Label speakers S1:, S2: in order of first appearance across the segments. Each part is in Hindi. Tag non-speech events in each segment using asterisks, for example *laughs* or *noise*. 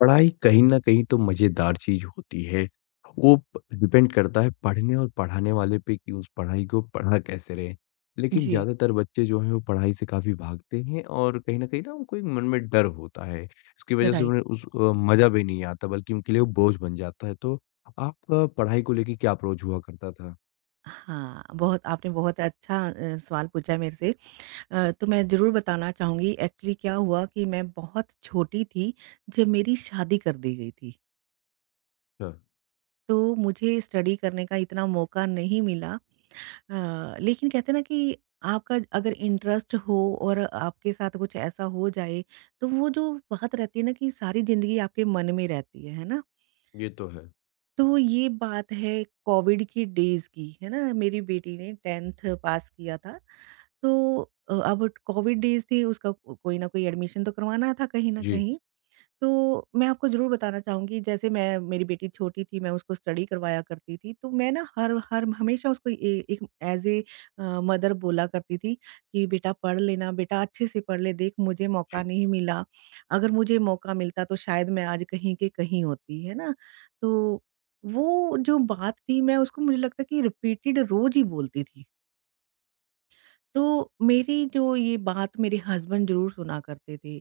S1: पढ़ाई कहीं न कहीं तो मज़ेदार चीज़ होती है। वो प डिपेंड करता है पढ़ने और पढ़ाने वाले पे कि उस पढ़ाई को पढ़ा कैसे रहे। लेकिन
S2: जी,
S1: ज़्यादातर बच्चे जो हैं वो पढ़ाई से काफ़ी भागते हैं और कहीं न कहीं ना उनको एक मन में डर होता है। उसकी वज़ह से
S2: राइट।
S1: उन्हें उस मज़ा भी नहीं आता बल्कि उनके लिए वो बोझ बन जाता है। तो आपका पढ़ाई को लेके क्या अप्रोच हुआ करता था?
S2: हाँ, बहुत आपने बहुत अच्छा सवाल पूछा है मेरे से। तो मैं ज़रूर बताना चाहूँगी एक्चुअली क्या हुआ कि मैं बहुत छोटी थी जब मेरी शादी कर दी गई थी।
S1: अच्छा,
S2: तो मुझे स्टडी करने का इतना मौका नहीं मिला। लेकिन कहते हैं ना कि आपका अगर इंटरेस्ट हो और आपके साथ कुछ ऐसा हो जाए, तो वो जो बात रहती है ना कि सारी ज़िंदगी आपके मन में रहती है ना?
S1: ये तो है।
S2: तो ये बात है कोविड की डेज़ की, है ना? मेरी बेटी ने 10th पास किया था। तो अब कोविड डेज़ थी उसका को कोई न कोई एडमिशन तो करवाना था कहीं न
S1: जी,
S2: कहीं। तो मैं आपको ज़रूर बताना चाहूँगी जैसे मैं मेरी बेटी छोटी थी मैं उसको स्टडी करवाया करती थी। तो मैं ना हर हर हमेशा उसको ए एक एज़ ए मदर बोला करती थी कि बेटा पढ़ लेना, बेटा अच्छे से पढ़ ले देख मुझे मौका
S1: जी।
S2: नहीं मिला। अगर मुझे मौका मिलता तो शायद मैं आज कहीं के कहीं होती, है ना? तो वो जो बात थी मैं उसको मुझे लगता है कि रिपीटेड रोज़ ही बोलती थी। तो मेरी जो ये बात मेरे हस्बैंड ज़रूर सुना करते थे।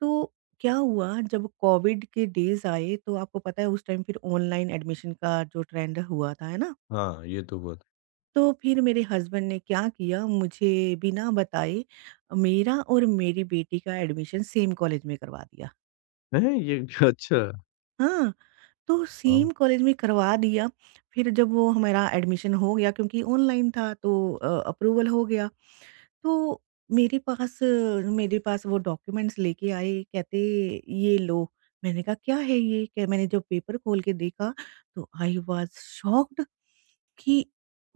S2: तो क्या हुआ जब कोविड के डेज़ आए तो आपको पता है उस टाइम फिर ऑनलाइन एडमिशन का जो ट्रेंड हुआ था, है ना?
S1: हाँ, ये तो हुआ था।
S2: तो फिर मेरे हस्बैंड ने क्या किया मुझे बिना बताए मेरा और मेरी बेटी का एडमिशन सेम कॉलेज में करवा दिया।
S1: हैं? ये *laughs* अच्छा।
S2: हाँ, तो
S1: वाओ!
S2: सेम कॉलेज में करवा दिया। फिर जब वो हमारा एडमिशन हो गया क्योंकि ऑनलाइन था तो अप्रूवल हो गया। तो मेरे पास मेरे पास वो डॉक्यूमेंट्स लेके आए कहते ये लो। मैंने कहा क्या है ये? क्या मैंने जब पेपर खोल के देखा तो आई वाज़ शॉक्ड कि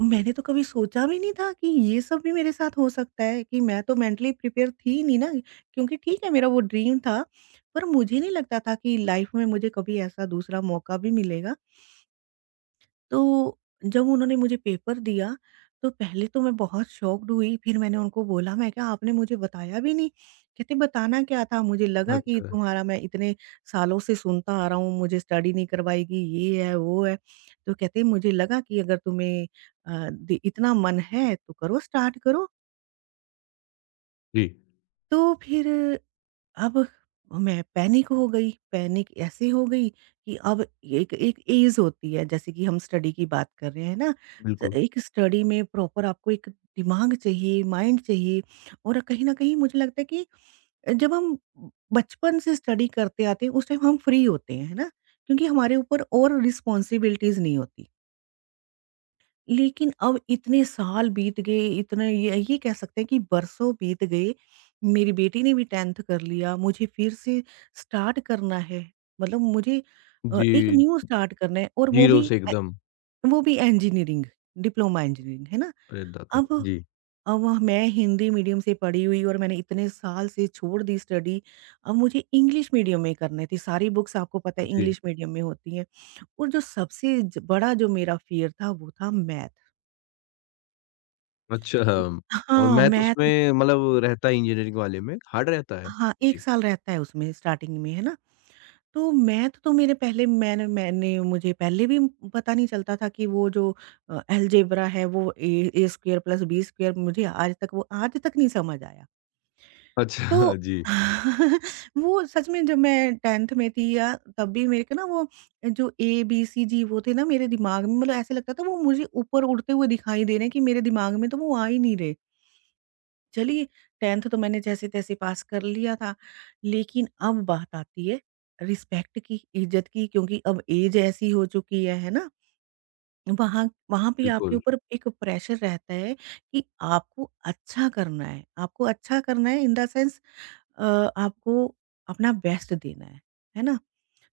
S2: मैंने तो कभी सोचा भी नहीं था कि ये सब भी मेरे साथ हो सकता है कि मैं तो मेंटली प्रिपेयर थी ही नहीं ना। क्योंकि ठीक है मेरा वो ड्रीम था पर मुझे नहीं लगता था कि लाइफ़ में मुझे कभी ऐसा दूसरा मौका भी मिलेगा। तो जब उन्होंने मुझे पेपर दिया, तो पहले तो मैं बहुत शॉक्ड हुई, फिर मैंने उनको बोला, मैं कहा, "आपने मुझे बताया भी नहीं?" कहते, "बताना क्या था? मुझे लगा कि
S1: अच्छा।
S2: तुम्हारा मैं इतने सालों से सुनता आ रहा हूँ, मुझे स्टडी नहीं करवाएगी, ये है, वो है।" तो कहते, "मुझे लगा कि अगर तुम्हें अ, दि इतना मन है, तो करो, स्टार्ट करो।"
S1: जी,
S2: तो फिर अब मैं पैनिक हो गई, पैनिक ऐसे हो गई कि अब एक एक ऐज होती है जैसे कि हम स्टडी की बात कर रहे हैं ना, स
S1: बिल्कुल।
S2: एक स्टडी में प्रॉपर आपको एक दिमाग चाहिए, माइंड चाहिए और कहीं न कहीं मुझे लगता है कि जब हम बचपन से स्टडी करते आते हैं उस टाइम हम फ्री होते हैं, है ना? क्योंकि हमारे ऊपर और रिस्पॉन्सिबिलिटीज़ नहीं होती। लेकिन अब इतने साल बीत गए, इतने ये कह सकते हैं कि बरसों बीत गए। मेरी बेटी ने भी 10th कर लिया, मुझे फिर से स्टार्ट करना है। मतलब मुझे एक
S1: जी,
S2: न्यू स्टार्ट करना है और वो
S1: 0
S2: भी
S1: से एकदम।
S2: वो भी इंजीनियरिंग, डिप्लोमा इंजीनियरिंग, है ना?
S1: अरे दादा!
S2: अब
S1: जी,
S2: मैं हिंदी मीडियम से पढ़ी हुई और मैंने इतने साल से छोड़ दी स्टडी। अब मुझे इंग्लिश मीडियम में करने थी, सारी बुक्स आपको पता है
S1: जी।
S2: इंग्लिश मीडियम में होती हैं और जो सबसे ज बड़ा जो मेरा फ़ियर था वो था मैथ।
S1: अच्छा। हाँ, और
S2: हाँ,
S1: मैथ
S2: मैथ।
S1: उसमें मतलब रहता है इंजीनियरिंग वाले में, हार्ड रहता है?
S2: हाँ, 1
S1: जी।
S2: साल रहता है उसमें स्टार्टिंग में, है ना? तो मैथ तो मेरे पहले मैंने मैंने मुझे पहले भी पता नहीं चलता था कि वो जो अलजेब्रा है वो A A square plus B square मुझे आज तक नहीं समझ आया।
S1: अच्छा
S2: तो
S1: *laughs* जी,
S2: *laughs* वो सच में जब मैं 10th में थी या तब भी मेरे को ना वो जो ए, बी, सी, जी वो थे ना मेरे दिमाग में मतलब ऐसे लगता था वो मुझे ऊपर उड़ते हुए दिखाई दे रहे हैं कि मेरे दिमाग में तो वो आ ही नहीं रहे। चलिए 10th तो मैंने जैसे-तैसे पास कर लिया था, लेकिन अब बात आती है रिस्पेक्ट की, इज़्ज़त की क्योंकि अब ऐज ऐसी हो चुकी है ना? वहाँ वहाँ पे आपके
S1: बिल्कुल।
S2: ऊपर एक प्रेशर रहता है कि आपको अच्छा करना है, आपको अच्छा करना है इन द सेंस अ, आपको अपना बेस्ट देना है ना?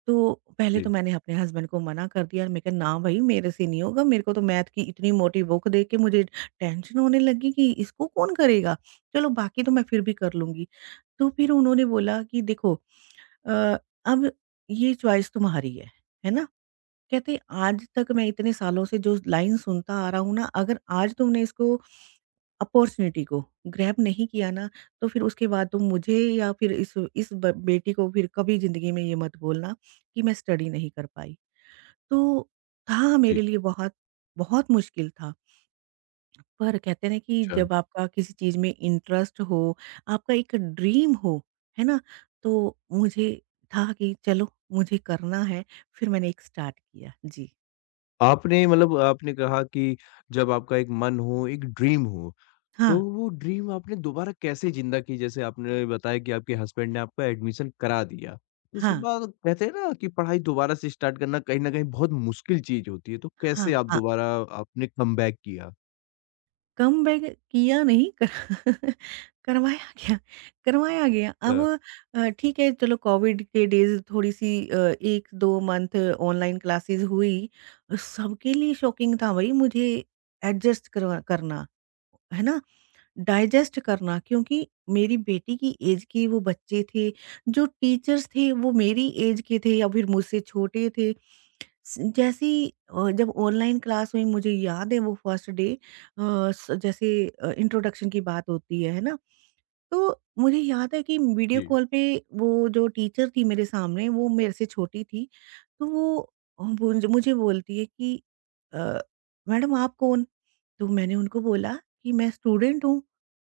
S2: तो पहले तो
S1: जी,
S2: मैंने अपने हस्बैंड को मना कर दिया और मैं कहा ना भाई मेरे से नहीं होगा मेरे को तो मैथ की इतनी मोटी बुक देख के मुझे टेंशन होने लगी कि इसको कौन करेगा। चलो बाकी तो मैं फिर भी कर लूंगी। तो फिर उन्होंने बोला कि देखो अ, अब ये चॉइस तुम्हारी है ना? कहते आज तक मैं इतने सालों से जो लाइन सुनता आ रहा हूँ ना अगर आज तुमने इसको अपॉर्च्युनिटी को ग्रैब नहीं किया ना, तो फिर उसके बाद तो मुझे या फिर इस ब बेटी को फिर कभी ज़िंदगी में ये मत बोलना कि मैं स्टडी नहीं कर पाई। तो था
S1: जी।
S2: मेरे लिए बहुत, बहुत मुश्किल था। पर कहते हैं ना कि
S1: अच्छा।
S2: जब आपका किसी चीज़ में इंटरेस्ट हो, आपका एक ड्रीम हो, है ना? तो मुझे था कि चलो मुझे करना है, फिर मैंने एक स्टार्ट किया। जी।
S1: आपने मतलब आपने कहा कि जब आपका एक मन हो, एक ड्रीम हो, तो
S2: हाँ,
S1: वो ड्रीम आपने दोबारा कैसे ज़िंदा की? जैसे आपने बताया कि आपके हस्बैंड ने आपका एडमिशन करा दिया। तो उसके
S2: हाँ,
S1: बाद कहते हैं ना कि पढ़ाई दोबारा से स्टार्ट करना कहीं न कहीं बहुत मुश्किल चीज़ होती है, तो कैसे
S2: हाँ,
S1: आप
S2: हाँ।
S1: दोबारा आपने कमबैक किया?
S2: कमबैक किया नहीं कर *laughs* करवाया गया। करवाया गया। अब
S1: अ,
S2: ठीक है चलो कोविड के डेज़ थोड़ी-सी 1-2 मंथ ऑनलाइन क्लासेज़ हुई। सबके लिए शॉकिंग था भई मुझे एडजस्ट करवा करना, है ना? डाइजेस्ट करना क्योंकि मेरी बेटी की एज के वो बच्चे थे, जो टीचर्स थे वो मेरी एज के थे या फिर मुझसे छोटे थे। स जैसे ही जब ऑनलाइन क्लास हुई मुझे याद है वो फर्स्ट डे अ, स जैसे इंट्रोडक्शन की बात होती है ना? तो मुझे याद है कि वीडियो
S1: जी।
S2: कॉल पे वो जो टीचर थी मेरे सामने वो मेरे से छोटी थी। तो वो मुझे बोलती है कि अ, "मैडम आप कौन?" तो मैंने उनको बोला कि मैं स्टूडेंट हूँ।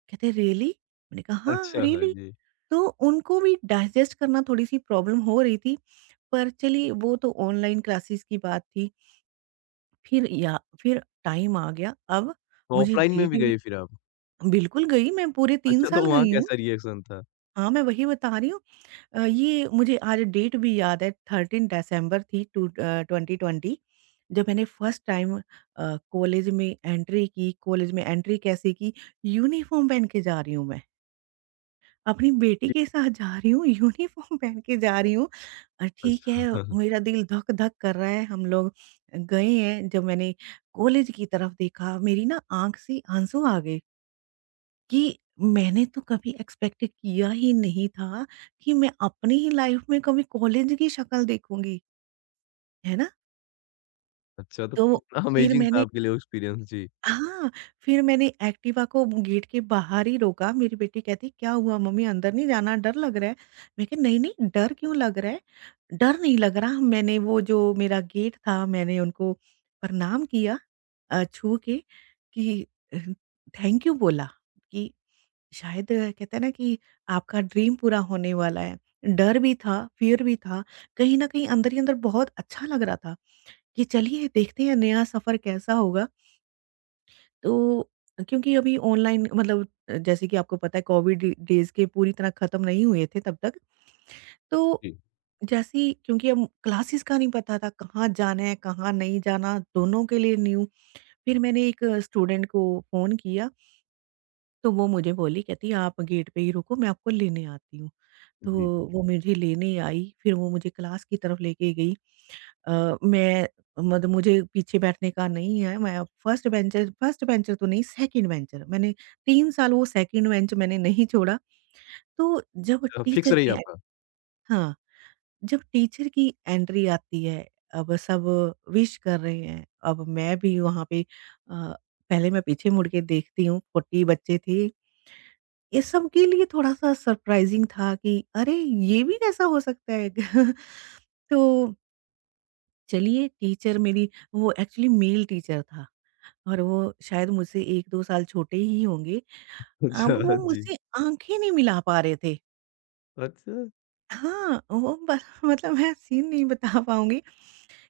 S2: कहते "रियली?" मैंने कहा "हाँ,
S1: अच्छा, हाँ
S2: रियली।"
S1: जी।
S2: तो उनको भी डाइजेस्ट करना थोड़ी-सी प्रॉब्लम हो रही थी, पर चलिए वो तो ऑनलाइन क्लासेस की बात थी। फिर या फिर टाइम आ गया, अब मुझे
S1: ऑफ़लाइन में
S2: डेट
S1: भी
S2: भी
S1: गए फिर आप?
S2: बिल्कुल गई, मैं पूरे 3
S1: अच्छा तो
S2: साल
S1: वहाँ
S2: गई हूँ।
S1: कैसा रिएक्शन था?
S2: हाँ, मैं वही बता रही हूँ। ये मुझे आज डेट भी याद है 13 दिसंबर थी 2020 जब मैंने फर्स्ट टाइम कॉलेज में एंट्री की, कॉलेज में एंट्री कैसे की? यूनिफ़ॉर्म पहन के जा रही हूँ मैं। अपनी बेटी
S1: जी।
S2: के साथ जा रही हूँ, यूनिफ़ॉर्म पहन के जा रही हूँ। ठीक
S1: अच्छा
S2: है,
S1: *laughs*
S2: मेरा दिल धक-धक कर रहा है, हम लोग गए हैं, जब मैंने कॉलेज की तरफ देखा, मेरी ना आँख से आंसू आ गए कि मैंने तो कभी एक्सपेक्ट किया ही नहीं था कि मैं अपनी ही लाइफ़ में कभी कॉलेज की शक्ल देखूँगी, है ना?
S1: अच्छा तो
S2: तो
S1: कितना
S2: फिर
S1: अमेज़िंग था
S2: मैंने
S1: आपके लिए एक्सपीरियंस जी।
S2: हाँ, फिर मैंने एक्टिवा को गेट के बाहर ही रोका, मेरी बेटी कहती क्या हुआ मम्मी अंदर नहीं जाना, डर लग रहा है। मैं कहा नहीं-नहीं डर क्यों लग रहा है? डर नहीं लग रहा, मैंने वो जो मेरा गेट था मैंने उनको प्रणाम किया छू के कि अ, थैंक यू बोला कि शायद कहते हैं ना कि आपका ड्रीम पूरा होने वाला है। डर भी था, फ़ियर भी था, कहीं न कहीं अंदर ही अंदर बहुत अच्छा लग रहा था कि चलिए देखते हैं नया सफ़र कैसा होगा। तो क्योंकि अभी ऑनलाइन मतलब जैसे कि आपको पता है कोविड डेज़ के पूरी तरह ख़त्म नहीं हुए थे तब तक। तो
S1: जी,
S2: जैसे ही क्योंकि अब क्लासेस का नहीं पता था कहाँ जाना है, कहाँ नहीं जाना, दोनों के लिए न्यू। फिर मैंने एक स्टूडेंट को फ़ोन किया, तो वो मुझे बोली कहती आप गेट पे ही रुको मैं आपको लेने आती हूँ। तो
S1: जी।
S2: वो मुझे लेने आई, फिर वो मुझे क्लास की तरफ लेके गई। अ, मैं मतलब मुझे पीछे बैठने का नहीं है, मैं अब फर्स्ट बेंचर तो नहीं सेकंड बेंचर मैंने 3 साल वो सेकंड बेंच मैंने नहीं छोड़ा। तो जब
S1: अच्छा फिक्स
S2: टीचर
S1: रही
S2: की ए
S1: आपका?
S2: हाँ, जब टीचर की एंट्री आती है, अब सब विश कर रहे हैं, अब मैं भी वहाँ पे पहले मैं पीछे मुड़ के देखती हूँ, 40 बच्चे थे। ये सबके लिए थोड़ा-सा सरप्राइज़िंग था कि अरे! ये भी कैसा हो सकता है? *laughs* तो चलिए टीचर मेरी वो एक्चुअली मेल टीचर था और वो शायद मुझसे 1-2 साल छोटे ही होंगे।
S1: *laughs* अच्छा
S2: अब वो
S1: जी।
S2: मुझसे आँखें नहीं मिला पा रहे थे।
S1: अच्छा।
S2: हाँ, वो बस *laughs* मतलब मैं सीन नहीं बता पाऊँगी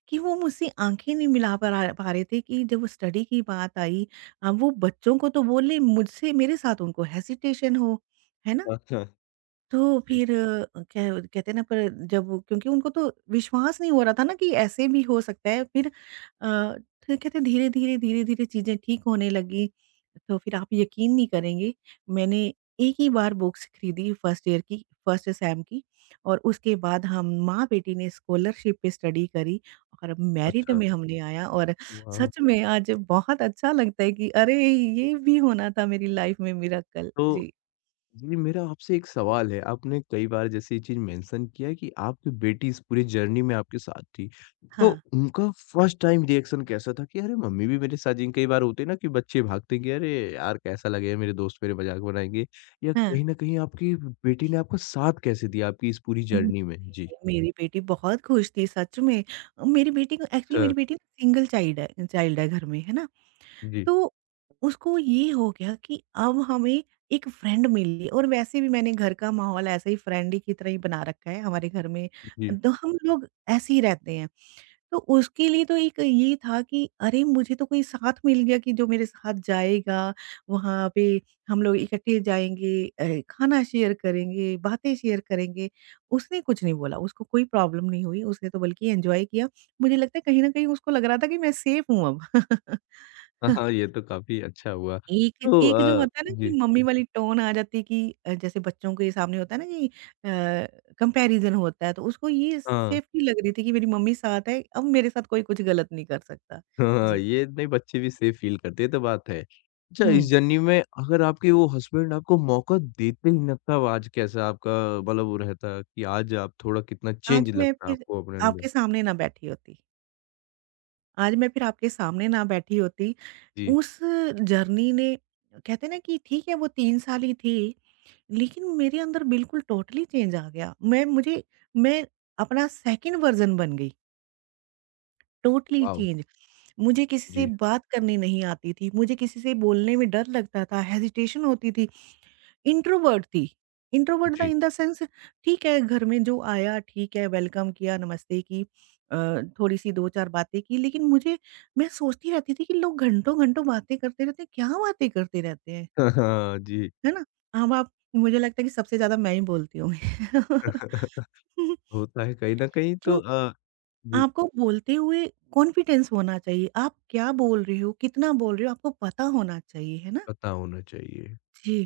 S2: कि वो मुझसे आँखें नहीं मिला परा पा रहे थे कि जब स्टडी की बात आई, अब वो बच्चों को तो बोले मुझसे मेरे साथ उनको हेसिटेशन हो, है ना?
S1: अच्छा।
S2: तो
S1: जी,
S2: फिर क्या कहते हैं ना। पर क्योंकि उनको तो विश्वास नहीं हो रहा था ना कि ऐसे भी हो सकता है। फिर तो कहते धीरे धीरे धीरे धीरे चीज़ें ठीक होने लगी। तो फिर आप यकीन नहीं करेंगे, मैंने एक ही बार बुक्स खरीदी, फर्स्ट ईयर की फर्स्ट सेम की। और उसके बाद हम माँ बेटी ने स्कॉलरशिप पे स्टडी करी और मेरिट
S1: अच्छा,
S2: में हम ले आया। और
S1: वाह!
S2: सच में आज बहुत अच्छा लगता है कि अरे ये भी होना था मेरी लाइफ में, मिराकल।
S1: तो
S2: जी।
S1: जी, मेरा आपसे एक सवाल है। आपने कई बार जैसे ये चीज़ मेंशन किया है कि आपकी बेटी इस पूरी जर्नी में आपके साथ थी। तो
S2: हाँ।
S1: उनका फर्स्ट टाइम रिएक्शन कैसा था कि अरे मम्मी भी मेरे साथ जिन कई बार होते हैं ना कि बच्चे भागते हैं कि अरे यार कैसा लगेगा मेरे दोस्त मेरे मज़ाक बनाएँगे या
S2: हाँ,
S1: कहीं न कहीं आपकी बेटी ने आपका साथ कैसे दिया आपकी इस पूरी
S2: नहीं,
S1: जर्नी में? जी।
S2: नहीं, मेरी बेटी बहुत खुश थी सच में। मेरी बेटी को एक्चुअली
S1: अच्छा।
S2: मेरी बेटी सिंगल चाइल्ड है घर में, है ना?
S1: जी,
S2: तो उसको ये हो गया कि अब हमें एक फ्रेंड मिली। और वैसे भी मैंने घर का माहौल ऐसे ही फ्रेंड ही की तरह ही बना रखा है हमारे घर में।
S1: जी।
S2: तो हम लोग ऐसे ही रहते हैं। तो उसके लिए तो एक ये था कि अरे! मुझे तो कोई साथ मिल गया कि जो मेरे साथ जाएगा, वहाँ पे हम लोग इकट्ठे जाएँगे, खाना शेयर करेंगे, बातें शेयर करेंगे। उसने कुछ नहीं बोला, उसको कोई प्रॉब्लम नहीं हुई, उसने तो बल्कि एन्जॉय किया। मुझे लगता है कहीं न कहीं उसको लग रहा था कि मैं सेफ हूँ अब।
S1: हाँ,
S2: *laughs*
S1: हाँ, ये तो काफ़ी अच्छा हुआ।
S2: एक
S1: तो
S2: एक जो होता है ना कि
S1: जी।
S2: मम्मी वाली टोन आ जाती है कि जैसे बच्चों के सामने होता है ना कि कंपैरिज़न होता है, तो उसको ये
S1: हाँ।
S2: सेफ्टी लग रही थी कि मेरी मम्मी साथ है, अब मेरे साथ कोई कुछ गलत नहीं कर सकता।
S1: हाँ,
S2: जी।
S1: ये नहीं बच्चे भी सेफ फ़ील करते हैं, ये तो बात है। अच्छा इस
S2: हुँ,
S1: जर्नी में अगर आपके वो हस्बैंड आपको मौका देते ही ना तब आज कैसा आपका मतलब वो रहता कि आज आप थोड़ा कितना चेंज
S2: आज मैं
S1: लगता
S2: फिर
S1: आपको अपने अंदर?
S2: आपके सामने ना बैठी होती, आज मैं फिर आपके सामने ना बैठी होती।
S1: जी,
S2: उस जर्नी ने, कहते हैं ना कि ठीक है वो 3 साल ही थी, लेकिन मेरे अंदर बिल्कुल टोटली चेंज आ गया। मैं अपना सेकंड वर्ज़न बन गई। Totally
S1: wow!
S2: चेंज। मुझे किसी से
S1: जी,
S2: बात करनी नहीं आती थी, मुझे किसी से बोलने में डर लगता था, हेजिटेशन होती थी। इंट्रोवर्ट था
S1: जी।
S2: इन द सेंस ठीक है, घर में जो आया ठीक है, वेलकम किया, नमस्ते की, अ, थोड़ी-सी 2-4 बातें की। लेकिन मुझे, मैं सोचती रहती थी कि लोग घंटों-घंटों बातें करते रहते हैं, क्या बातें करते रहते हैं,
S1: *laughs* हाँ जी।
S2: है ना? माँ-बाप, मुझे लगता है कि सबसे ज़्यादा मैं ही बोलती होंगी।
S1: *laughs*
S2: *laughs*
S1: होता है कहीं न कहीं तो जी,
S2: आपको बोलते हुए कॉन्फिडेंस होना चाहिए। आप क्या बोल रहे हो, कितना बोल रहे हो आपको पता होना चाहिए, है ना?
S1: पता होना चाहिए।
S2: जी।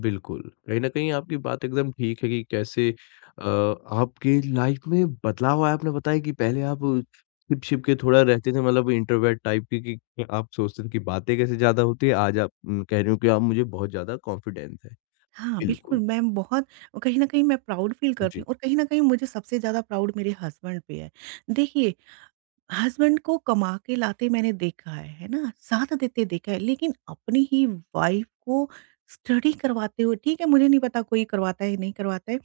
S1: बिल्कुल, कहीं न कहीं आपकी बात एकदम ठीक है कि कैसे आपकी लाइफ में बदलाव आया। आपने बताया कि पहले आप छिप-छिप के थोड़ा रहते थे मतलब इंट्रोवर्ट टाइप की कि आप सोचते थे कि बातें कैसे ज़्यादा होती है, आज आप कह रहे हो कि आप मुझे बहुत ज़्यादा कॉन्फिडेंस है।
S2: हाँ,
S1: बिल्कुल,
S2: बिल्कुल मैम, बहुत कहीं न कहीं मैं प्राउड फील करती
S1: जी,
S2: हूँ और कहीं न कहीं मुझे सबसे ज़्यादा प्राउड मेरे हस्बैंड पे है। देखिए, हस्बैंड को कमा के लाते मैंने देखा है ना? साथ देते देखा है, लेकिन अपनी ही वाइफ़ को स्टडी करवाते हुए, ठीक है, मुझे नहीं पता कोई करवाता है, नहीं करवाता है,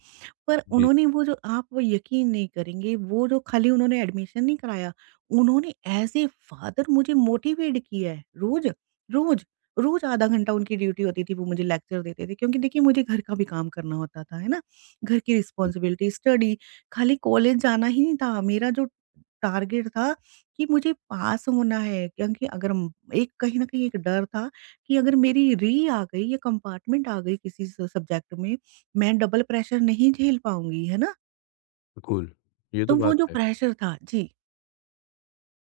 S2: पर
S1: जी,
S2: उन्होंने वो जो, आप वो यकीन नहीं करेंगे, वो जो खाली उन्होंने एडमिशन नहीं कराया, उन्होंने ऐज़ ए फ़ादर मुझे मोटिवेट किया है, रोज़, रोज़, रोज़ आधा घंटा उनकी ड्यूटी होती थी, वो मुझे लेक्चर देते थे। क्योंकि देखिए मुझे घर का भी काम करना होता था, है ना? घर की रिस्पॉन्सिबिलिटी, स्टडी, खाली कॉलेज जाना ही नहीं था। मेरा जो टारगेट था कि मुझे पास होना है, क्योंकि अगर म एक कहीं न कहीं एक डर था कि अगर मेरी री आ गई या कंपार्टमेंट आ गई किसी स सब्जेक्ट में, मैं डबल प्रेशर नहीं झेल पाऊँगी, है ना?
S1: बिल्कुल, ये तो
S2: तो वो
S1: बात
S2: जो
S1: है।
S2: प्रेशर था जी,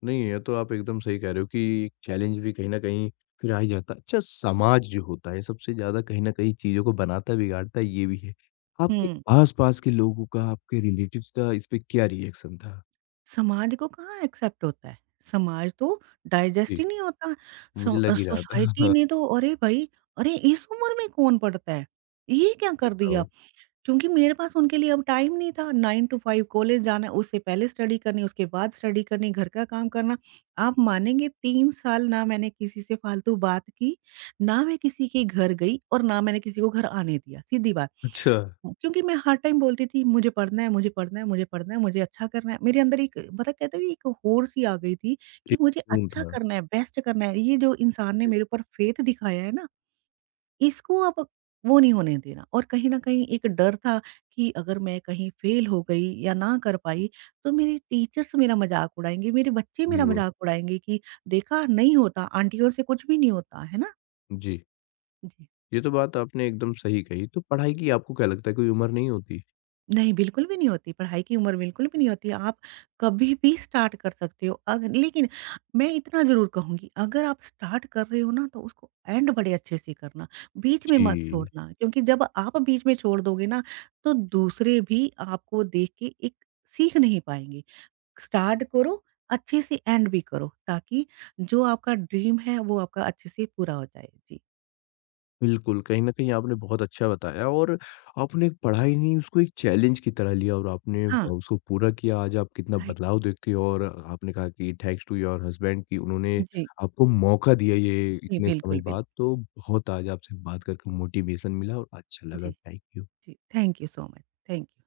S1: नहीं, ये तो आप एकदम सही कह रहे हो कि चैलेंज भी कहीं न कहीं फिर आ ही जाता है। अच्छा समाज जो होता है सबसे ज़्यादा कहीं न कहीं चीज़ों को बनाता बिगाड़ता ये भी है। आपके
S2: हुँ,
S1: आस-पास के लोगों का, आपके रिलेटिव्स का इस पे क्या रिएक्शन था?
S2: समाज को कहाँ एक्सेप्ट होता है? समाज तो डाइजेस्ट
S1: जी,
S2: ही नहीं होता। सो
S1: मुझे लग ही रहा
S2: सोसाइटी
S1: था। *laughs*
S2: ने तो अरे भाई, अरे इस उम्र में कौन पढ़ता है? ये क्या कर दिया,
S1: बताओ।
S2: क्योंकि मेरे पास उनके लिए अब टाइम नहीं था। 9 टू 5 कॉलेज जाना, उससे पहले स्टडी करनी, उसके बाद स्टडी करनी, घर का काम करना। आप मानेंगे 3 साल ना मैंने किसी से फालतू बात की, ना मैं किसी के घर गई और ना मैंने किसी को घर आने दिया, सीधी बात।
S1: अच्छा,
S2: क्योंकि मैं हर टाइम बोलती थी, मुझे पढ़ना है, मुझे पढ़ना है, मुझे पढ़ना है, मुझे अच्छा करना है। मेरे अंदर एक, मतलब कहते हैं कि एक होड़-सी आ गई थी कि
S1: एक
S2: मुझे
S1: ख़ून
S2: अच्छा
S1: था।
S2: करना है, बेस्ट करना है। ये जो इंसान ने
S1: जी,
S2: मेरे ऊपर फेथ दिखाया है ना, इसको अब वो नहीं होने देना। और कहीं न कहीं एक डर था कि अगर मैं कहीं फ़ेल हो गई या ना कर पाई, तो मेरे टीचर्स मेरा मज़ाक उड़ाएँगे, मेरे बच्चे मेरा
S1: बिल्कुल।
S2: मज़ाक उड़ाएँगे कि देखा, नहीं होता, आंटियों से कुछ भी नहीं होता। है ना?
S1: जी,
S2: जी।
S1: ये तो बात आपने एकदम सही कही। तो पढ़ाई की आपको क्या लगता है कोई उम्र नहीं होती?
S2: नहीं, बिल्कुल भी नहीं होती, पढ़ाई की उम्र बिल्कुल भी नहीं होती। आप कभी भी स्टार्ट कर सकते हो। अग लेकिन मैं इतना ज़रूर कहूँगी, अगर आप स्टार्ट कर रहे हो ना, तो उसको एंड बड़े अच्छे से करना, बीच में मत
S1: जी।
S2: छोड़ना। क्योंकि जब आप बीच में छोड़ दोगे ना, तो दूसरे भी आपको देख के एक सीख नहीं पाएँगे। स्टार्ट करो, अच्छे से एंड भी करो, ताकि जो आपका ड्रीम है, वो आपका अच्छे से पूरा हो जाए। जी।
S1: बिल्कुल, कहीं न कहीं आपने बहुत अच्छा बताया और आपने एक पढ़ाई नहीं उसको एक चैलेंज की तरह लिया और आपने
S2: हाँ,
S1: उसको पूरा किया। आज आप कितना
S2: राइट।
S1: बदलाव देखते हो और आपने कहा कि थैंक्स टू योर हस्बैंड कि उन्होंने
S2: जी,
S1: आपको मौका दिया ये
S2: जी,
S1: इतने समय
S2: बिल्कुल, बिल्कुल।
S1: बाद। तो बहुत आज आपसे बात करके मोटिवेशन मिला और अच्छा लगा।
S2: जी,
S1: थैंक यू।
S2: जी, thank you so much. Thank you.